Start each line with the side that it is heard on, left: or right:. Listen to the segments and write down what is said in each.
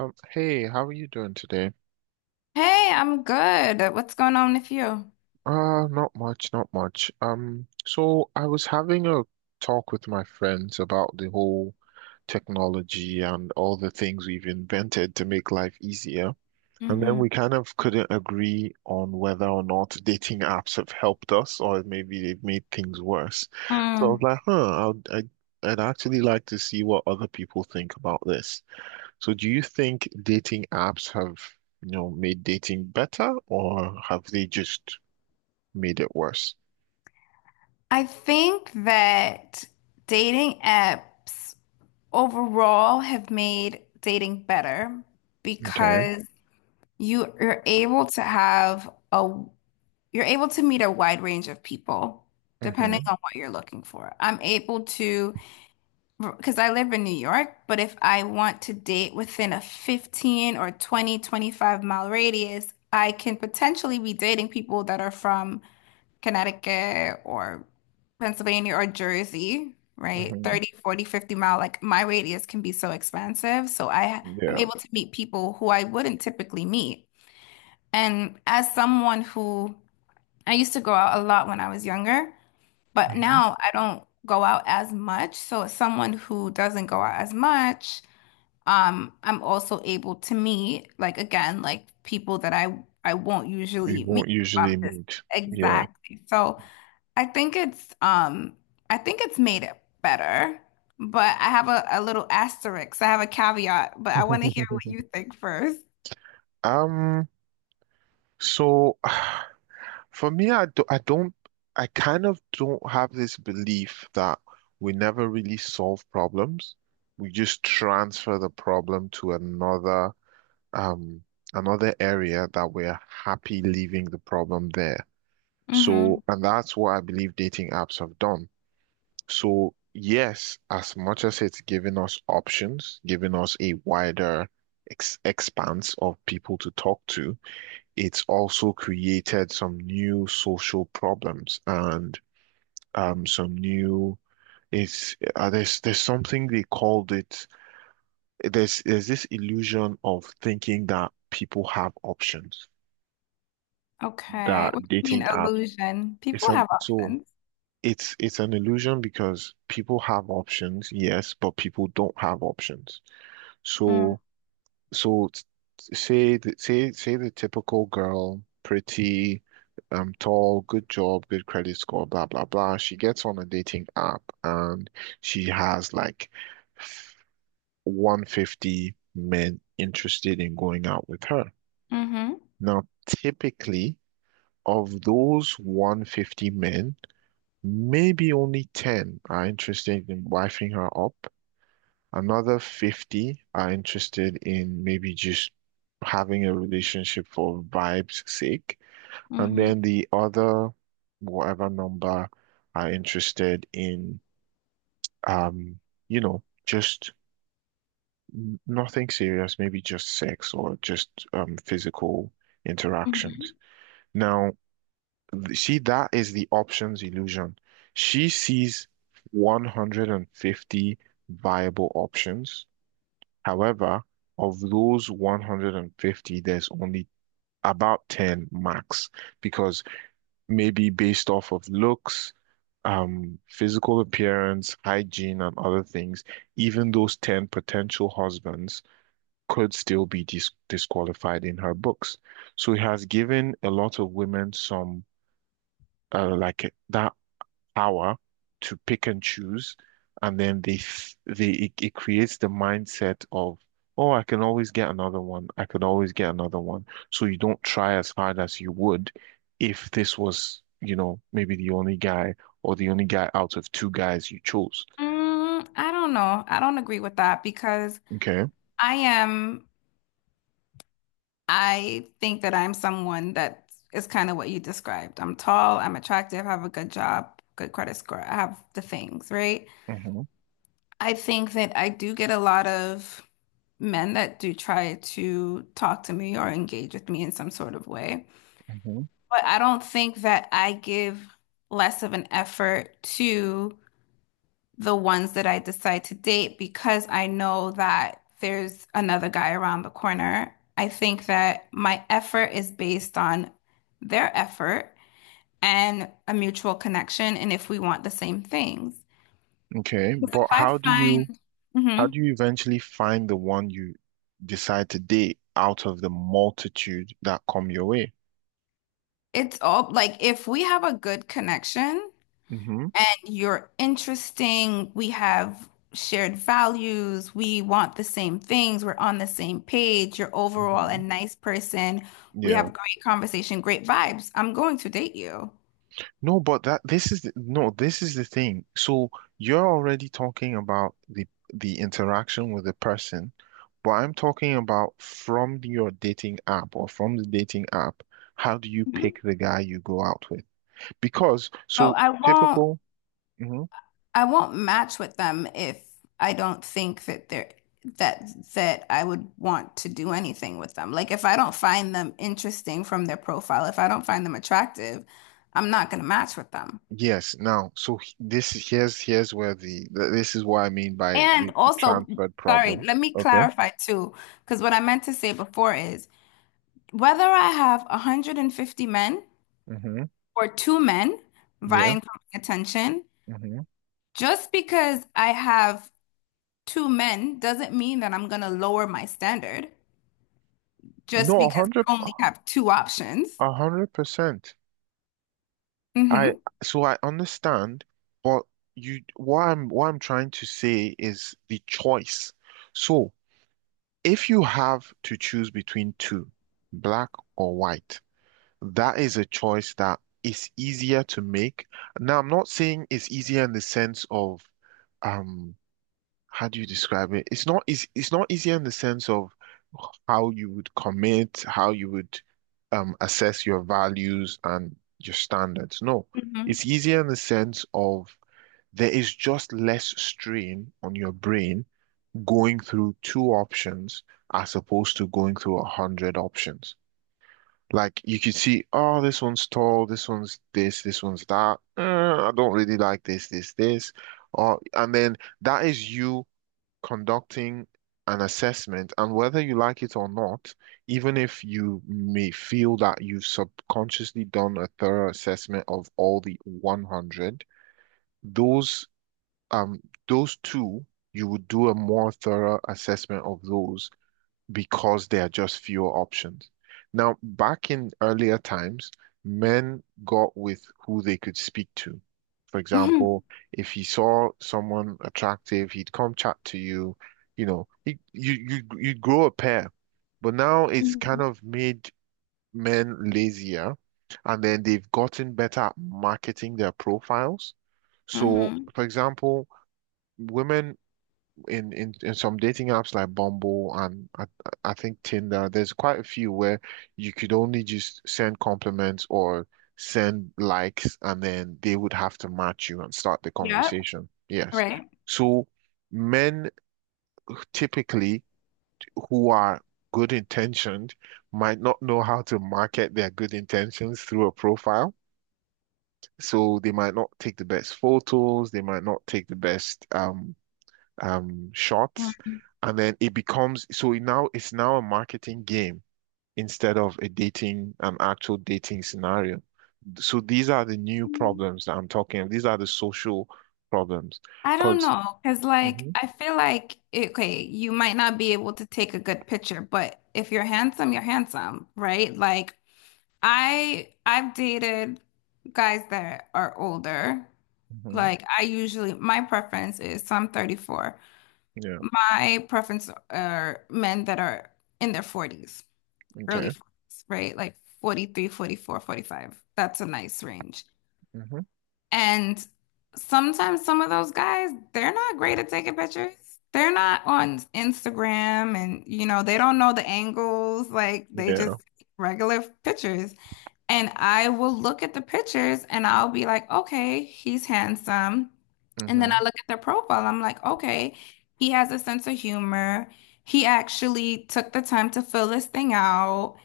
right: Hey, how are you doing today?
left: Hey, I'm good. What's going on with you?
right: Not much, not much. So I was having a talk with my friends about the whole technology and all the things we've invented to make life easier. And then
left: Hmm.
right: we kind of couldn't agree on whether or not dating apps have helped us or maybe they've made things worse. So I was
left: Mm.
right: like, huh, I'd actually like to see what other people think about this. So do you think dating apps have, made dating better or have they just made it worse?
left: I think that dating apps overall have made dating better
right: Okay.
left: because you you're able to have a you're able to meet a wide range of people depending
right: Hmm.
left: on what you're looking for. I'm able to because I live in New York, but if I want to date within a 15 or 20, 25-mile radius, I can potentially be dating people that are from Connecticut or Pennsylvania or Jersey, right?
right: Hmm.
left: 30 40, 50-mile, like my radius can be so expansive. So I'm
right: Yeah.
left: able to meet people who I wouldn't typically meet. And as someone who I used to go out a lot when I was younger, but
right: Hmm.
left: now I don't go out as much. So as someone who doesn't go out as much, I'm also able to meet, like, again, like people that I won't
right: We
left: usually meet
right: won't
left: if I'm
right: usually
left: just
right: meet. Yeah.
left: Exactly. So I think it's um I think it's made it better, but I have a little asterisk. I have a caveat, but I want to hear what you think first.
right: Um, so for me, I kind of don't have this belief that we never really solve problems. We just transfer the problem to um another area that we're happy leaving the problem there.
left: Mm-hmm.
right: So, and that's what I believe dating apps have done. So, yes, as much as it's given us options, giving us a wider ex expanse of people to talk to, it's also created some new social problems and some new It's there's something they called it. There's this illusion of thinking that people have options. That
left: Okay. What do you mean
right: dating app
left: illusion?
right: it's
left: People
right: an
left: have
right: so
left: options.
right: It's an illusion because people have options, yes, but people don't have options.
left: Mm-hmm.
right: So so t- say the, say say the typical girl, pretty, tall, good job, good credit score, blah blah blah. She gets on a dating app and she has like 150 men interested in going out with her.
left: Mm-hmm.
right: Now, typically, of those 150 men, maybe only 10 are interested in wifing her up. Another 50 are interested in maybe just having a relationship for vibes' sake. And then the other, whatever number, are interested in, um, just nothing serious, maybe just sex or just physical
left: Mm-hmm.
right: interactions. Now, see, that is the options illusion. She sees 150 viable options. However, of those 150, there's only about 10 max because maybe based off of looks, physical appearance, hygiene, and other things, even those 10 potential husbands could still be disqualified in her books. So it has given a lot of women some like that power to pick and choose, and then they f- they it, it creates the mindset of, oh, I can always get another one. I can always get another one. So you don't try as hard as you would if this was maybe the only guy or the only guy out of two guys you chose.
left: Mm, I don't know. I don't agree with that because
right: Okay.
left: I am, I think that I'm someone that is kind of what you described. I'm tall, I'm attractive, have a good job, good credit score. I have the things, right?
right: Hmm.
left: I think that I do get a lot of men that do try to talk to me or engage with me in some sort of way.
right: Hmm.
left: But I don't think that I give less of an effort to the ones that I decide to date because I know that there's another guy around the corner. I think that my effort is based on their effort and a mutual connection, and if we want the same things.
right: Okay.
left: Because if
right: But
left: I find
right: how
left: Mhm.
right: do you eventually find the one you decide to date out of the multitude that come your way?
left: It's all like if we have a good connection,
right: Hmm.
left: and you're interesting. We have shared values. We want the same things. We're on the same page. You're overall a
right: Hmm.
left: nice person. We have
right: Yeah.
left: great conversation, great vibes. I'm going to date you.
right: No, but that this is the, no, this is the thing. So you're already talking about the interaction with the person, but I'm talking about from your dating app or from the dating app, how do you
left: Mhm.
right: pick the guy you go out with? Because
left: So
right: so
left: I won't
right: typical. Mhm.
left: I won't match with them if I don't think that they're that that I would want to do anything with them. Like if I don't find them interesting from their profile, if I don't find them attractive, I'm not going to match with them.
right: Yes. Now, so h- this here's where the th- this is what I mean by
left: And
right: the
left: also,
right: transferred
left: sorry,
right: problem.
left: let me
right: Okay.
left: clarify too, because what I meant to say before is whether I have 150 men
right: Hmm.
left: or two men
right: Yeah.
left: vying for my attention,
right: Hmm.
left: just because I have two men doesn't mean that I'm going to lower my standard just
right: No, a
left: because
right: hundred,
left: I only have two options.
right: a hundred percent. I
left: Hmm.
right: So I understand, but you what I'm trying to say is the choice. So if you have to choose between two, black or white, that is a choice that is easier to make. Now, I'm not saying it's easier in the sense of um how do you describe it? It's not easy in the sense of how you would commit, how you would assess your values and your standards. No,
left: Hmm.
right: it's easier in the sense of there is just less strain on your brain going through two options as opposed to going through a hundred options. Like you could see, oh, this one's tall, this one's this, this one's that. I don't really like this, this, this. Or and then that is you conducting an assessment, and whether you like it or not, even if you may feel that you've subconsciously done a thorough assessment of all the 100, those um those two, you would do a more thorough assessment of those because there are just fewer options. Now, back in earlier times, men got with who they could speak to. For
left: Hmm.
right: example, if he saw someone attractive, he'd come chat to you. You know, he, you grow a pair. But now it's
left: Hmm.
right: kind of made men lazier, and then they've gotten better at marketing their profiles. So,
left: Hmm.
right: for example, women in some dating apps like Bumble and I think Tinder, there's quite a few where you could only just send compliments or send likes, and then they would have to match you and start the
left: Yep.
right: conversation. Yes.
left: Right.
right: So men typically who are good intentioned might not know how to market their good intentions through a profile. So they might not take the best photos, they might not take the best shots, and then it becomes so it now it's now a marketing game instead of an actual dating scenario. So these are the new
left: Mhm.
right: problems that I'm talking of. These are the social problems,
left: I don't
right: because.
left: know, because like
right: Hmm.
left: I feel like okay, you might not be able to take a good picture, but if you're handsome, you're handsome, right? Like I've dated guys that are older.
right: Hmm.
left: Like I usually my preference is, so I'm 34.
right: Yeah.
left: My preference are men that are in their 40s, early
right: Okay.
left: 40s, right? Like 43, 44, 45. That's a nice range.
right: Hmm.
left: And sometimes some of those guys, they're not great at taking pictures. They're not on Instagram and they don't know the angles. Like they
right: Yeah.
left: just regular pictures. And I will look at the pictures and I'll be like, okay, he's handsome. And then
right: Hmm.
left: I look at their profile. I'm like, okay, he has a sense of humor. He actually took the time to fill this thing out.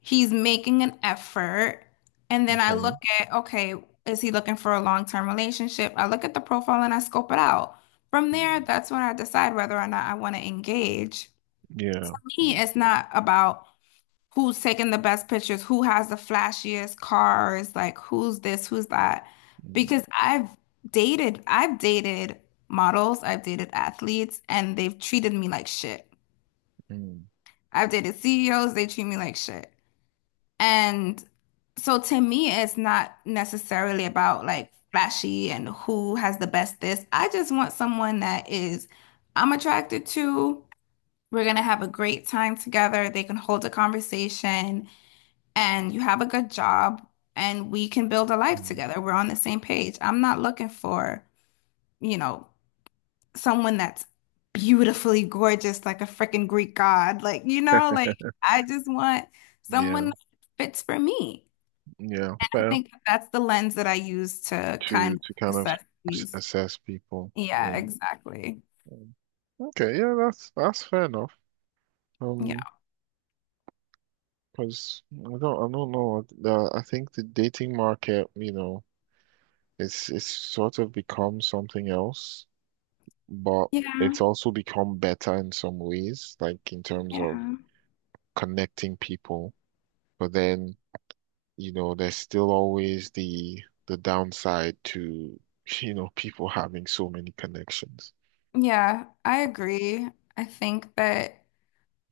left: He's making an effort. And then I
right: Okay.
left: look at, okay, is he looking for a long-term relationship? I look at the profile and I scope it out. From there,
right: Mm.
left: that's when I decide whether or not I want to engage.
right: Yeah.
left: For me,
right: Mm.
left: it's not about who's taking the best pictures, who has the flashiest cars, like who's this, who's that.
right: Mm.
left: Because I've dated models, I've dated athletes, and they've treated me like shit.
right: Mm.
left: I've dated CEOs, they treat me like shit. And so to me, it's not necessarily about like flashy and who has the best this. I just want someone that is I'm attracted to. We're gonna have a great time together. They can hold a conversation and you have a good job and we can build a life
right: Mm.
left: together. We're on the same page. I'm not looking for, you know, someone that's beautifully gorgeous like a freaking Greek god. Like, like I just want
right: Yeah.
left: someone that fits for me.
right: Yeah,
left: I
right: fair.
left: think that's the lens that I use to
right: to
left: kind of
right: to kind of
left: assess these.
right: assess people.
left: Yeah,
right: Yeah.
left: exactly.
right: Mm. Okay, yeah, that's fair enough. Um,
left: Yeah.
right: because I don't know. I think the dating market, it's sort of become something else, but
left: Yeah.
right: it's also become better in some ways, like in terms of
left: Yeah.
right: connecting people. But then, there's still always the downside to, people having so many connections.
left: Yeah, I agree. I think that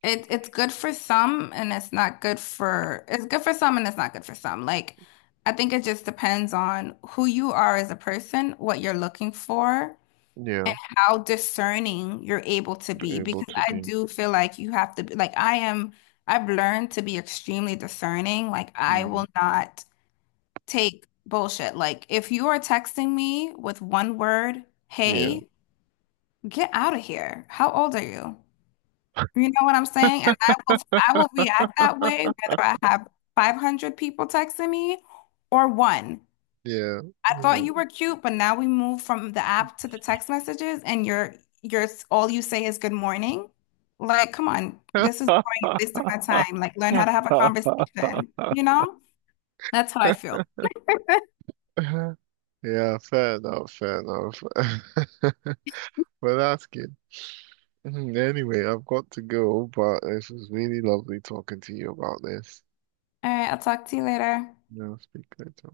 left: it's good for some and it's good for some and it's not good for some. Like I think it just depends on who you are as a person, what you're looking for,
right: Yeah,
left: how discerning you're able to be.
right: able
left: Because
right: to
left: I
right: be.
left: do feel like you have to be like I am. I've learned to be extremely discerning. Like I
right: Mm.
left: will not take bullshit. Like if you are texting me with one word,
right: Yeah.
left: hey, get out of here. How old are you? You know what I'm saying? And I will react that way whether I have 500 people texting me or one.
right: Yeah.
left: I thought you
right: Yeah.
left: were cute, but now we move from the app to the text messages and you're all you say is good morning. Like, come on, this is boring. You're wasting my time. Like, learn how to have a conversation, you know? That's how I feel.
right: Yeah, fair enough, fair enough. Well, that's good. Mhm. Anyway, I've got to go, but this was really lovely talking to you about this.
left: All right, I'll talk to you later.
right: Yeah, I'll speak later.